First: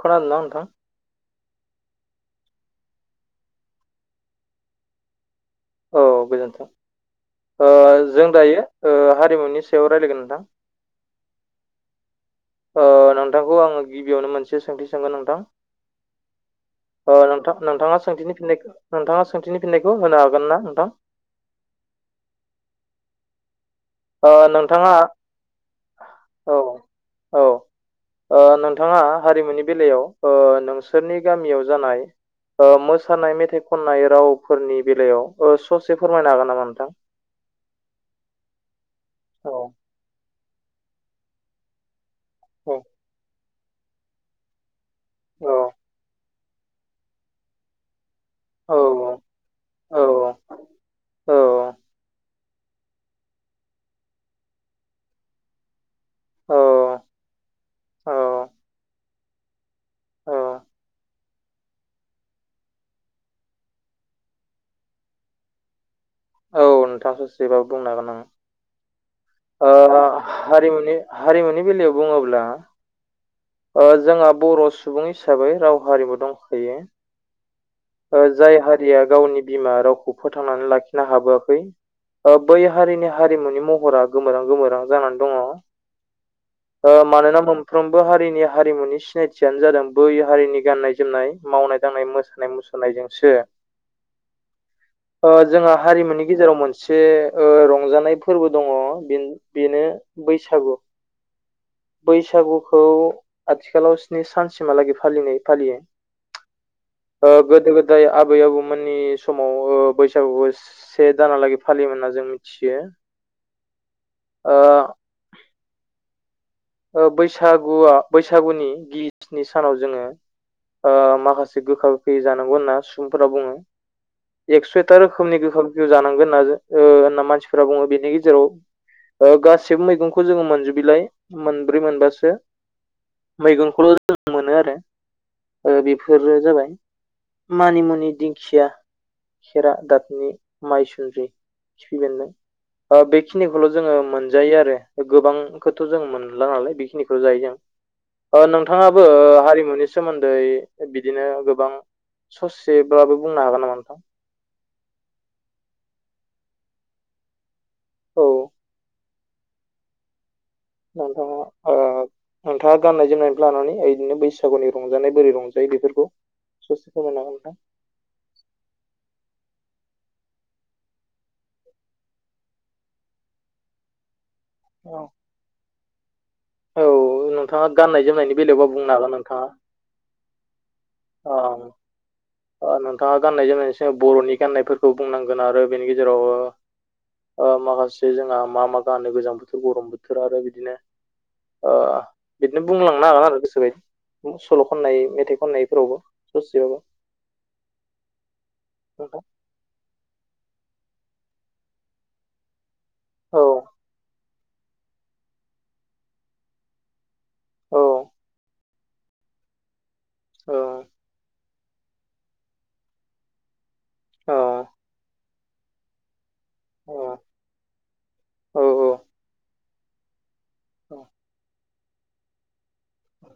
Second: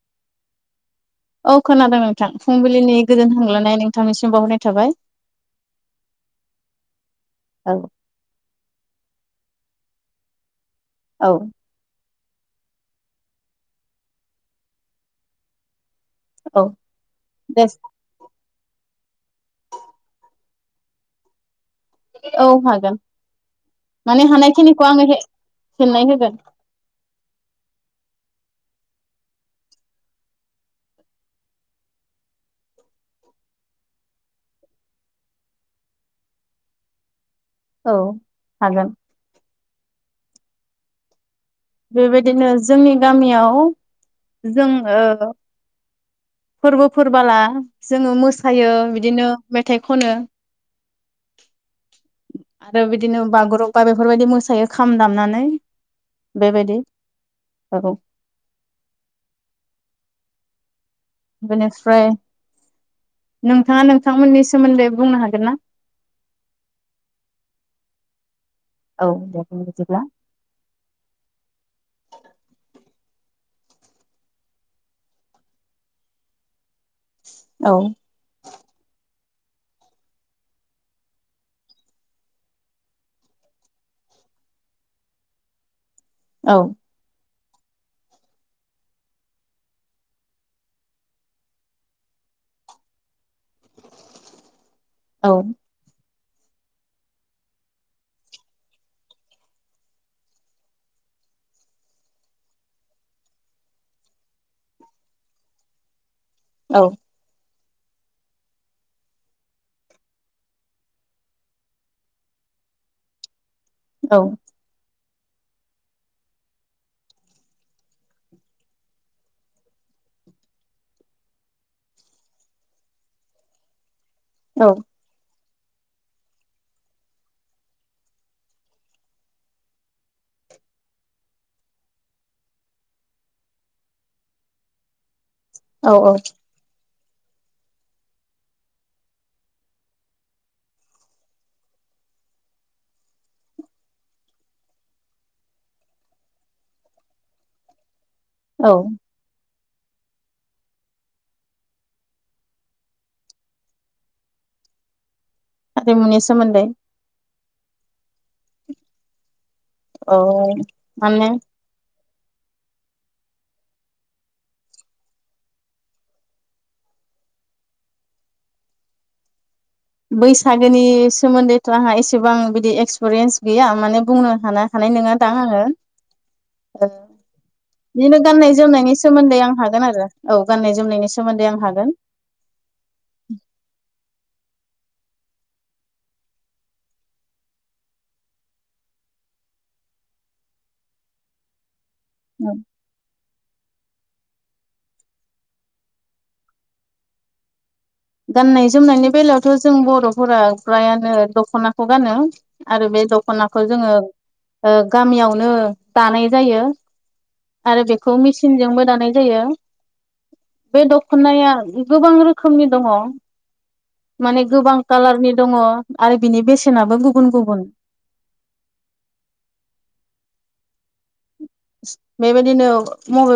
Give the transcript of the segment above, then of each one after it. खोनादों ना नोंथां? औ खोनादों नोंथां फुंबिलिनि गोजोन हामलायनाय नोंथांनिसिम बावहरनाय थाबाय। औ गोजोन्थों ओ औ जों दायो ओ हारिमुनि सायाव लायरायगोन‌ नोंथां औ। ओ नोंथांखौ आङो गिबियावनो मोनसे सोंथि सोंगोन नोंथां औ ओ नोंथां दे नोंथाङा सोंथिनि फिननाय नोंथाङा सोंथिनि फिननायखौ होनो हागोन ना नोंथां? औ हागोन। माने ओ हानायखिनिखौ नोंथाङा आङो फिननाय होगोन। औ औ ओ नोंथाङा हारिमुनि बेलायाव ओ नोंसोरनि गामियाव जानाय ओ मोसानायनि मेथाइ खननाय रावफोरनि बेलायाव ओ ससे फोरमायनो हागोन नामा नोंथां? औ हागोन। औ। बेबायदिनो औ जोंनि गामियाव जोङो औ फोरबोफोरबोला जोङो मोस सायो औ बिदिनो मेथाइ औ खनो औ आरो बिदिनो बागुरुम्बा बेफोरबायदि मोसायो खाम दामनानै बेबायदि औ हागौ। औ औ बेनिफ्राय नोंथाङा नोंथांमोननि सोमोन्दै बुंनो हागोन ना? औ नोंथां ससेबाबो बुंना होगोन आं। औ दे बिदिब्ला ओ हारिमुनि हारिमुनि बेलायाव बुङोब्ला ओ जोंहा बर' सुबुं हिसाबै राव हारिमु दंखायो औ ओ जाय हारिया गावनि बिमा रावखौ फोथांनानै लाखिनो हाबोआखै ओ बै हारिनि हारिमुनि महरा गोमोरहां गोमोरहां जानानै दङ औ ओ मानोना मोनफ्रोमबो हा हारिनि हारिमुनि सिनायथियानो जादों बै हारिनि गाननाय जोमनाय मावनाय दांनाय मोसानाय मुसुरनायजोंसो ओ जोंहा हारिमुनि गेजेराव मोनसे ओ रंजानाय फोरबो दङ बे बेनो बैसागु। [inaudible] बैसागुखौ आथिखालाव स्नि सानसिमहालागै फालिनाय फालियो। औ। ओ गोदो गोदाय आबै आबौमोननि समाव ओ बैसागुखौ से दानहालागै फालियोमोन होनना जों मिथि थियो। औ। ओ बैसागुआ बैसागुनि गिबि स्नि सानाव जोङो ओ माखासे गोखा गोखैै जानांगौ होनना सुबुंफोरा बुङो औ एकस‌' एकथा रोखोमनि गो खा गोखैखौ जानांगोन होनना जो ओ होनना मानसिफोरा बुङो बेनि गेजेराव ओ गासिबो मैगंखौ जोङो मोनजोबैलाय मोनब्रै मोनबासो मैगंखौल' जों मोनो आरो ओ औ औ बेफोरो जाबाय मानिमुनि दिंखिया। खेरा दफिनि माइसुन्द्रि खिफैबन्दों। ओ बेखिनिखौल' जोङो मोनजायो आरो गोबां खोथ' जों मोनला नालाय बेखिनिखौ' जायो जों ओ औ नोंथाङाबो ओ हारिमु नि सोमोन्दै बिदिनो गोबां ससेब्लाबो बुंनो हागोन नामा नोंथां। [unintelligible] मुनि सोमोन्दै। औ औ माने नोंथाङा ओ नोंथाङा गाननाय जोमनायनिफ्राय लानानै इदिनो बैसागुनि रंजानाय बोरै रंजायो बेफोरखौ ससे फोरमायना हो नों थां। [unintelligible] बैसागोनि सोमोन्दैथ' आंहा एसेबां बिदि एक्सपिरियेन्स गैया माने बुंनो हाना हानाय औ नङा दां आङो। औ ओ नोंथाङा गाननाय बिदिनो जोमनायनि गाननाय बेलायावबा बुंनो जोमनायनि हागोन सोमोन्दै नोंथाङा आं हागोन आरो औ गाननाय जोमनाय सोमोन्दै आं हागोन। ओ नोंथाङा गाननाय जोमनायनि सो बर'नि गान्नायफोरखौ बुंनांगोन आरो बेनि गेजेराव ओ‌ माखासे जोंहा मा-मा गानो गोजां बोथोर गरम बोथोर आरो बिदिनो ओ बिदिनो बुंलांनो हागोन आरो गोसोबायदि। सल' खननाय मेथाइ खननायफोरावबो ससेबाबो। गाननाय जोमनायनि नोंथां बेलायावथ' जों बर'फोरा फ्रायानो दख'नाखौ गानो। आरो बे औ दख'नाखौ जोङो ओ गामियावनो दानाय जायो। औ आरो बेखौ मेसिनजोंबो दानाय जायो औ बे दख'नाया गोबां रोखोमनि दङ। औ माने गोबां कालारनि दङ आरो बिनि औ बेसेनाबो गुबुन-गुबुन। [unintelligible] औ औ बेबायदिनो मबे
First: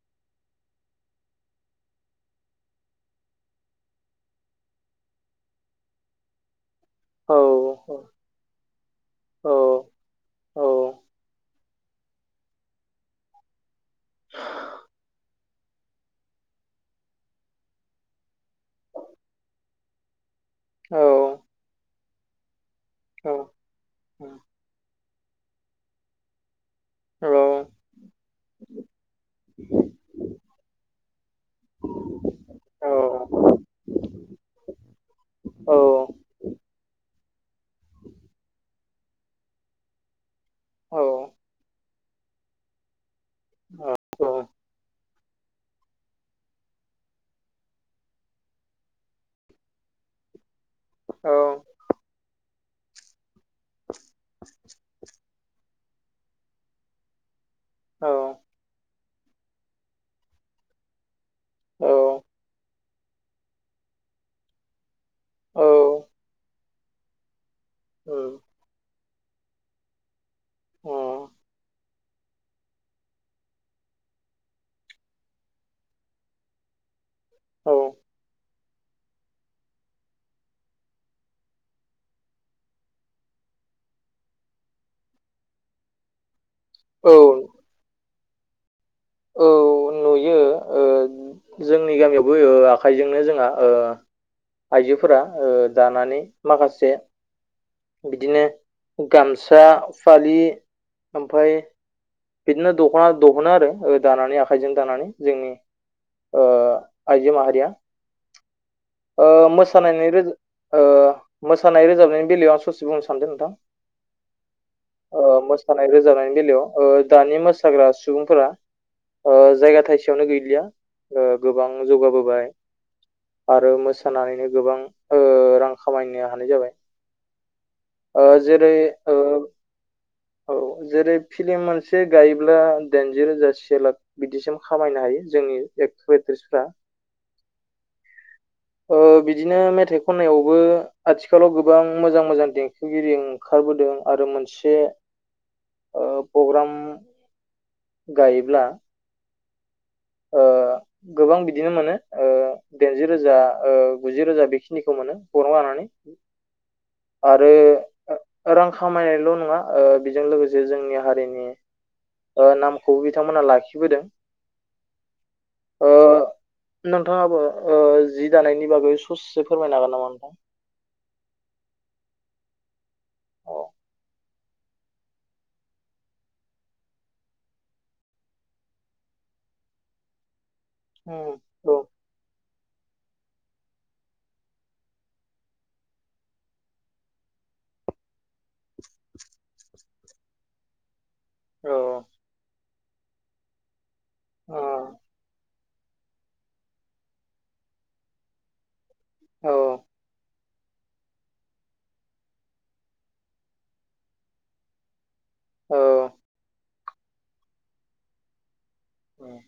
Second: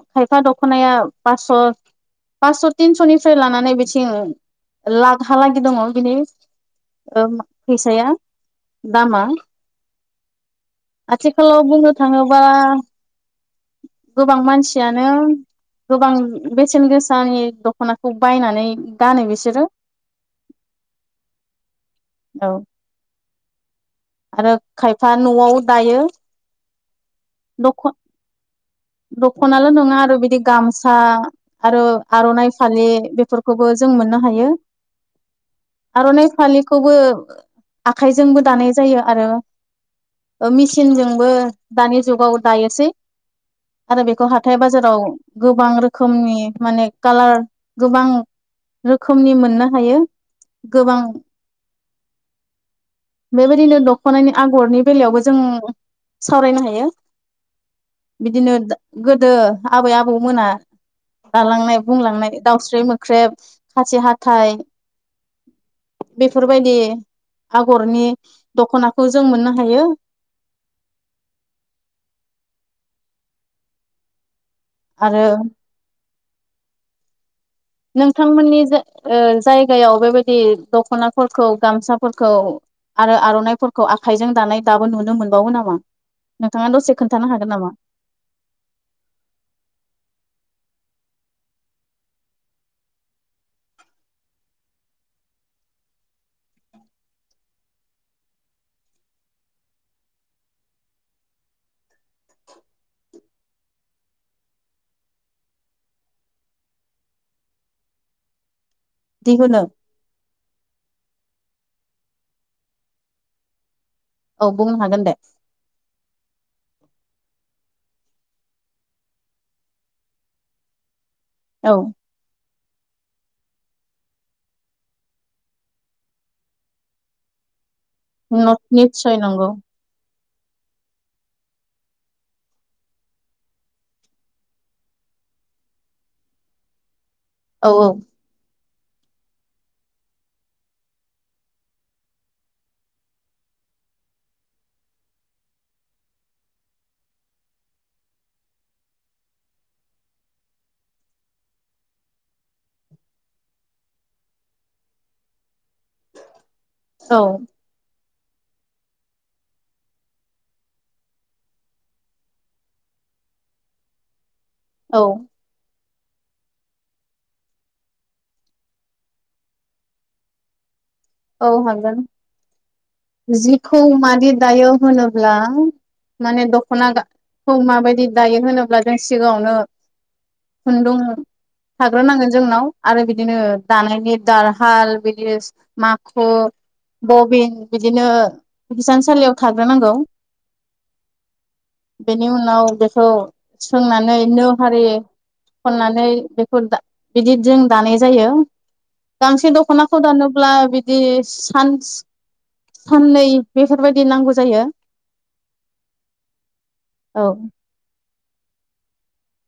खायफा दख'नाया पास्स'। पास्स' तिनस'निफ्राय लानानै बिथिं लागहालागि दङ बिनि ओ फैसाया दामा। औ आथिखालाव बुंनो थाङोबा गोबां मानसियानो गोबां बेसेन गोसानि दख'नाखौ बायनानै गानो बिसोरो। औ औ औ आरो खायफा न'आव दायो। दख दख'नाल' नङा आरो बिदि गामसा आरो आर'नाइ फालि बेफोरखौबो जों मोनो नो हायो। आर'नाइ फालिखौबो आखाइजोंबो दानाय जायो आरो ओ मेचिनजोंबो दानि जुगाव दायोसै। आरो बेखौ हाथाय बाजाराव गोबां रोखोमनि माने कालार गोबां रोखोमनि मोननो हायो गोबां बेबायदिनो दख'नानि आगरनि बेलायावबो जों सावरायनो हायो। बिदिनो गोदो आबै आबौ मोना। दालांनाय बुंलांनाय दाउस्रि मोख्रेब खासि हाथाइ। बेफोरबायदि। आगरनि दखनाखौ जों मोननो हायो। आरो औ नोंथांमोननि जाय ओ जायगायाव बेबायदि दखनाफोरखौ गामसाफोरखौ आरो आरनाइफोरखौ आखाइजों दानाय दाबो नुनो मोनबावो नामा नोंथाङा दसे औ खोन्थानो हागोन नामा औ नुयो ओ जोंनि गामियावबो ओ आखाइजोंनो जोंहा ओ आइजोफोरा ओ दानानै माखासे बिदिनो गामसा फालि ओमफाय बिदिनो दखना दहनो आरो दानानै आखाइजों दानानै जोंनि ओ आइजो माहारिया ओ दिहुनो मोसानायनि रोज ओ मोसानाय रोजाबनायनि बेलायाव आं ससे बुंनो सानदों नोंथां औ बुंनो हागोन दे ओ मोसानाय रोजाबनायनि बेलायाव ओ दानि मोसाग्रा सुबुंफोरा ओ जायगा थाइसेयावनो गैलिया ओ गोबां औ जौगाबोबाय आरो मोसानानैनो गोबां ओ रां खामायनो हानाय जाबाय। ओ जेरै ओ निस्सय नंगौ औ जेरै फिलिम मोनसे गायोब्ला दाइनजि रोजा से लाख बिदिसिम खामायनो हायो जोंनि एक्टर एक्ट्रिसफ्रा औ औ ओ बिदिनो मेथाइ खननायावबो आथिखालाव गोबां मोजां मोजां देंखोगिरि ओंखार ओंखारबोदों आरो मोनसे ओ पग्राम फालि गायोब्ला ओ [inaudible] गोबां बिदिनो मोनो ओ दाइनजि रोजा ओ गुजि रोजा बेखिनिखौ मोनो पग्राम गानानै औ आरो रां खामायनायल‌ नङा‌ ओ बेजों लोगोसे जोंनि हारिनि ओ नामखौबो बिथांमोना लाखिबोदों। औ ओ नोंथाङाबो ओ जि दानायनि बागै सससे फोरमायनो हागोन नामा नोंथां औ हागोन औ जिखौ मादि दायो होनोब्ला माने दखना गा‌ खौ माबायदि दायो होनोब्ला जों सिगाङावनो खुन्दुं औ औ थाग्रोनांगोन जोंनाव आरो बिदिनो दानायनि दारहाल बिदिस माखु बबिन बिदिनो हिसानसालियाव थाग्रोनांगोन बेनि उनाव बेखौ सोंनानै नो औ हारि खननानै बेखौ दा बिदि जों दानाय जायो गांसे औ दखनाखौ दानोब्ला बिदि सान्स साननै बेफोरबायदि नांगौ जायो औ औ बाह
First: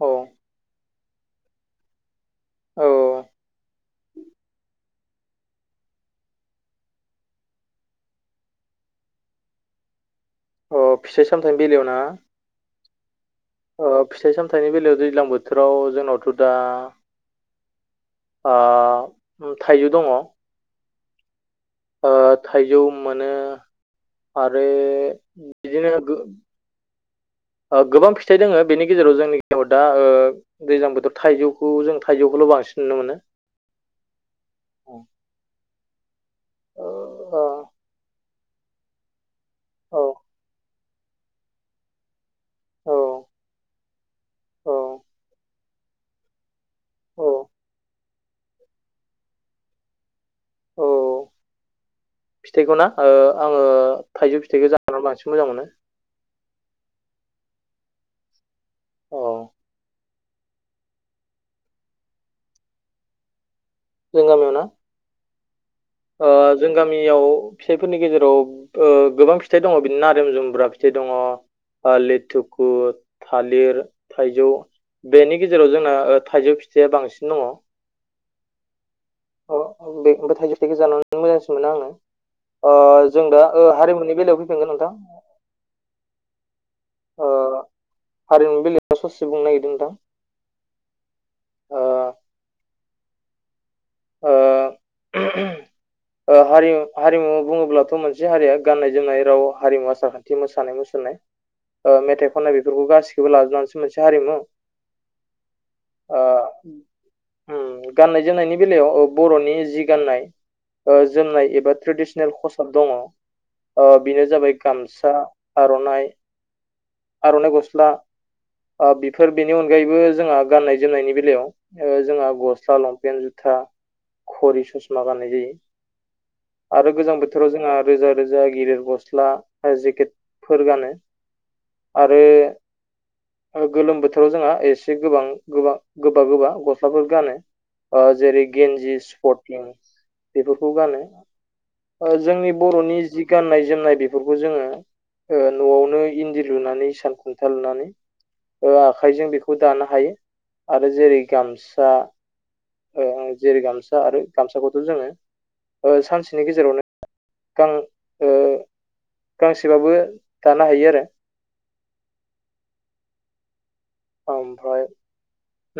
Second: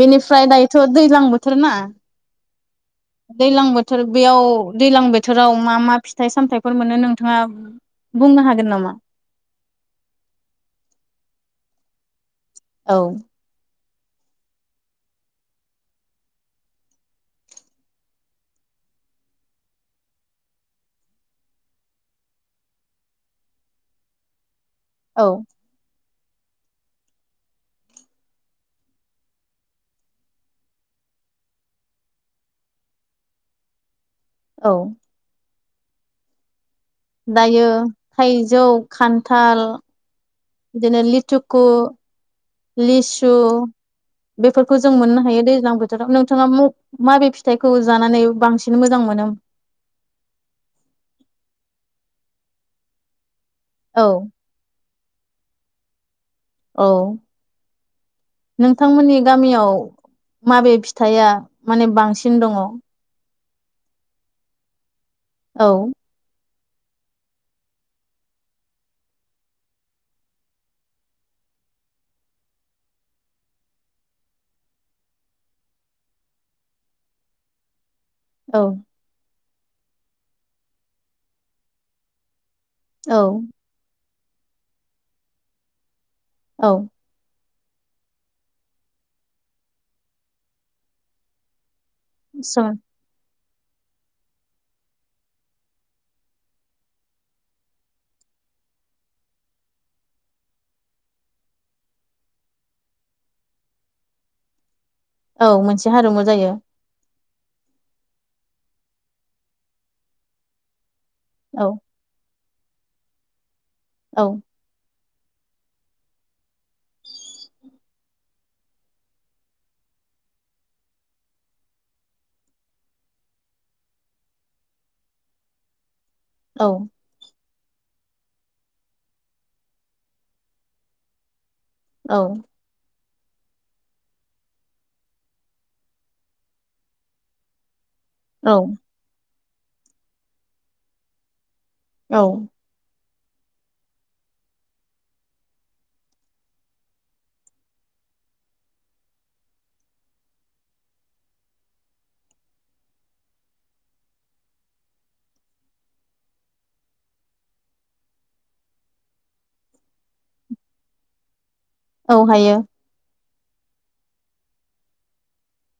औ दायोथ दैलां बोथोर ना औ दैलां बोथोर बेयाव दैलां बोथोराव मा मा फिथाइ सामथाइफोर मोनो नोंथाङा बुंनो हागोन नामा अ फिथाइ सामथायनि बेलायावना। औ ओ फिथाइ सामथाइनि बेलायाव दैज्लां बोथोराव जोंनावथ दा आ थाइजौ दङ ओ थाइजौ मोनो आरो औ बिदिनो [inaudible] ओ गोबां फिथाइ दोङो बेनि गेजेराव जोंनि गेजेराव दा ओ दैजां बोथोर थाइजौखौ जों थाइजौ बेखौल' बांसिन नुनो मोनो [unintelligible] औ औ दायो थाइजौ खान्थाल ओ बिदिनो लिटुकु ओ लिसु औ बेफोरखौ जों मोननो हायो दैज्लां बोथोराव नोंथाङा औ माबे फिथाइखौ जानानै बांसिन मोजां मोनो? औ फिथाइखौ ना आङो औ थाइजौ फिथाइखौ जानानै बांसिन मोजां मोनो औ नोंथांमोननि औ गामियाव माबे फिथाइया माने बांसिन दङ। जों गामियावना औ। ओ जों गामियाव फिथाइफोरनि गेजेराव ओ गोबां फिथाइ दङ बिदि नारेम जुम्ब्रा फिथाइ दङ लेथुखु थालिर थाइजौ बेनि गेजेराव जोंना ओ थाइजौ फिथाइया बांसिन दङ औ। ओ बे थाइजौ फिथाइखौ जानानो मोजांसिन मोनो आङो ओ जों औ दा हारिमुनि बेलायाव फैफिगोन नोंथां औ। ओ हारिमु बेलायाव ससे बुंनो नागिरदों नोंथां। ओ सों ओ ओ हारि हारिमु बुङोब्लाथ' मोनसे हारिया गाननाय जोमनाय राव हारिमु आसार खान्थि मोसानाय मुसुरनाय ओ मेथाइ खननाय बेफोरखौ गासैखौबो लाजोबनानैसो मोनसे हारिमु औ मोनसे हारिमु ओ जायो। उम गाननाय जोमनायनि बेलायाव बर'नि जि गान्नाय ओ जोमनाय औ एबा ट्रेडिसनेल खसाब दङ बेनो औ जाबाय गामस सा आर'नाइ आर'नाइ गस्ला आ बेफोर बेनि अनगायैबो जोंहा गाननाय जोमनायनि बेलायाव ओ जोंहा गस्ला लंपेन्ट जु फथा खरि ससमा गाननाय जायो औ आरो गोजां बोथोर बोथोराव जोंहा रोजा रोजा गिदिर गस्ला जेकेटफोर गानो। आरो औ [unintelligible] गोलोम बोथोराव जोंहा एसे गोबां गोबां गोबा गोबा गस्लाफोर गानो। ओ जेरै औ गेन्जि स्पथिं बेफोरखौ गानो जोंनि बर'नि जि गाननाय जोमनाय बेफोरखौ जोङो न'आवनो इन्दि लुनानै सान खुन्था लुनानै ओ आखाइजों बेखौ दानो हायो आरो जेरै गामसा ओ जेरै गामसा आरो गामसाखौथ' जोङो सानसेनि गेजेरावनो गां ओ गांसेबाबो दानो हायो आरो औ हायो। आमफाय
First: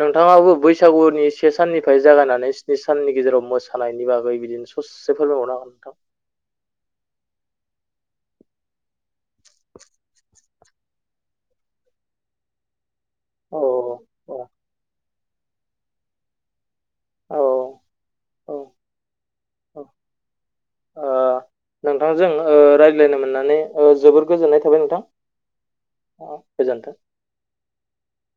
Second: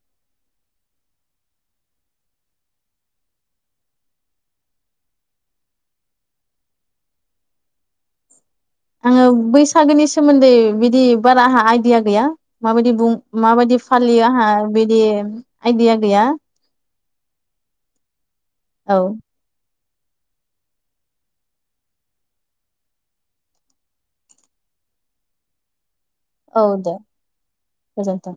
नोंथाङाबो बैसागुनि से साननिफ्राय जागायनानै स्नि साननि गेजेराव मोसानायनि बागै बिदिनो ससे फोरमायबावनो हागोन नोंथां। [unintelligible] आङो बैसागोनि सोमोन्दै बिदि बारा आंहा आइडिया गैया माबायदि बुं औ माबायदि फालियो औ आंहा बिदि आइदिया गैया। औ औ औ। औ ओ नोंथांजों रायज्लायनो मोननानै जोबोर गोजोननाय थाबाय नोंथां। औ गोजोन्थों दे गोजोनथों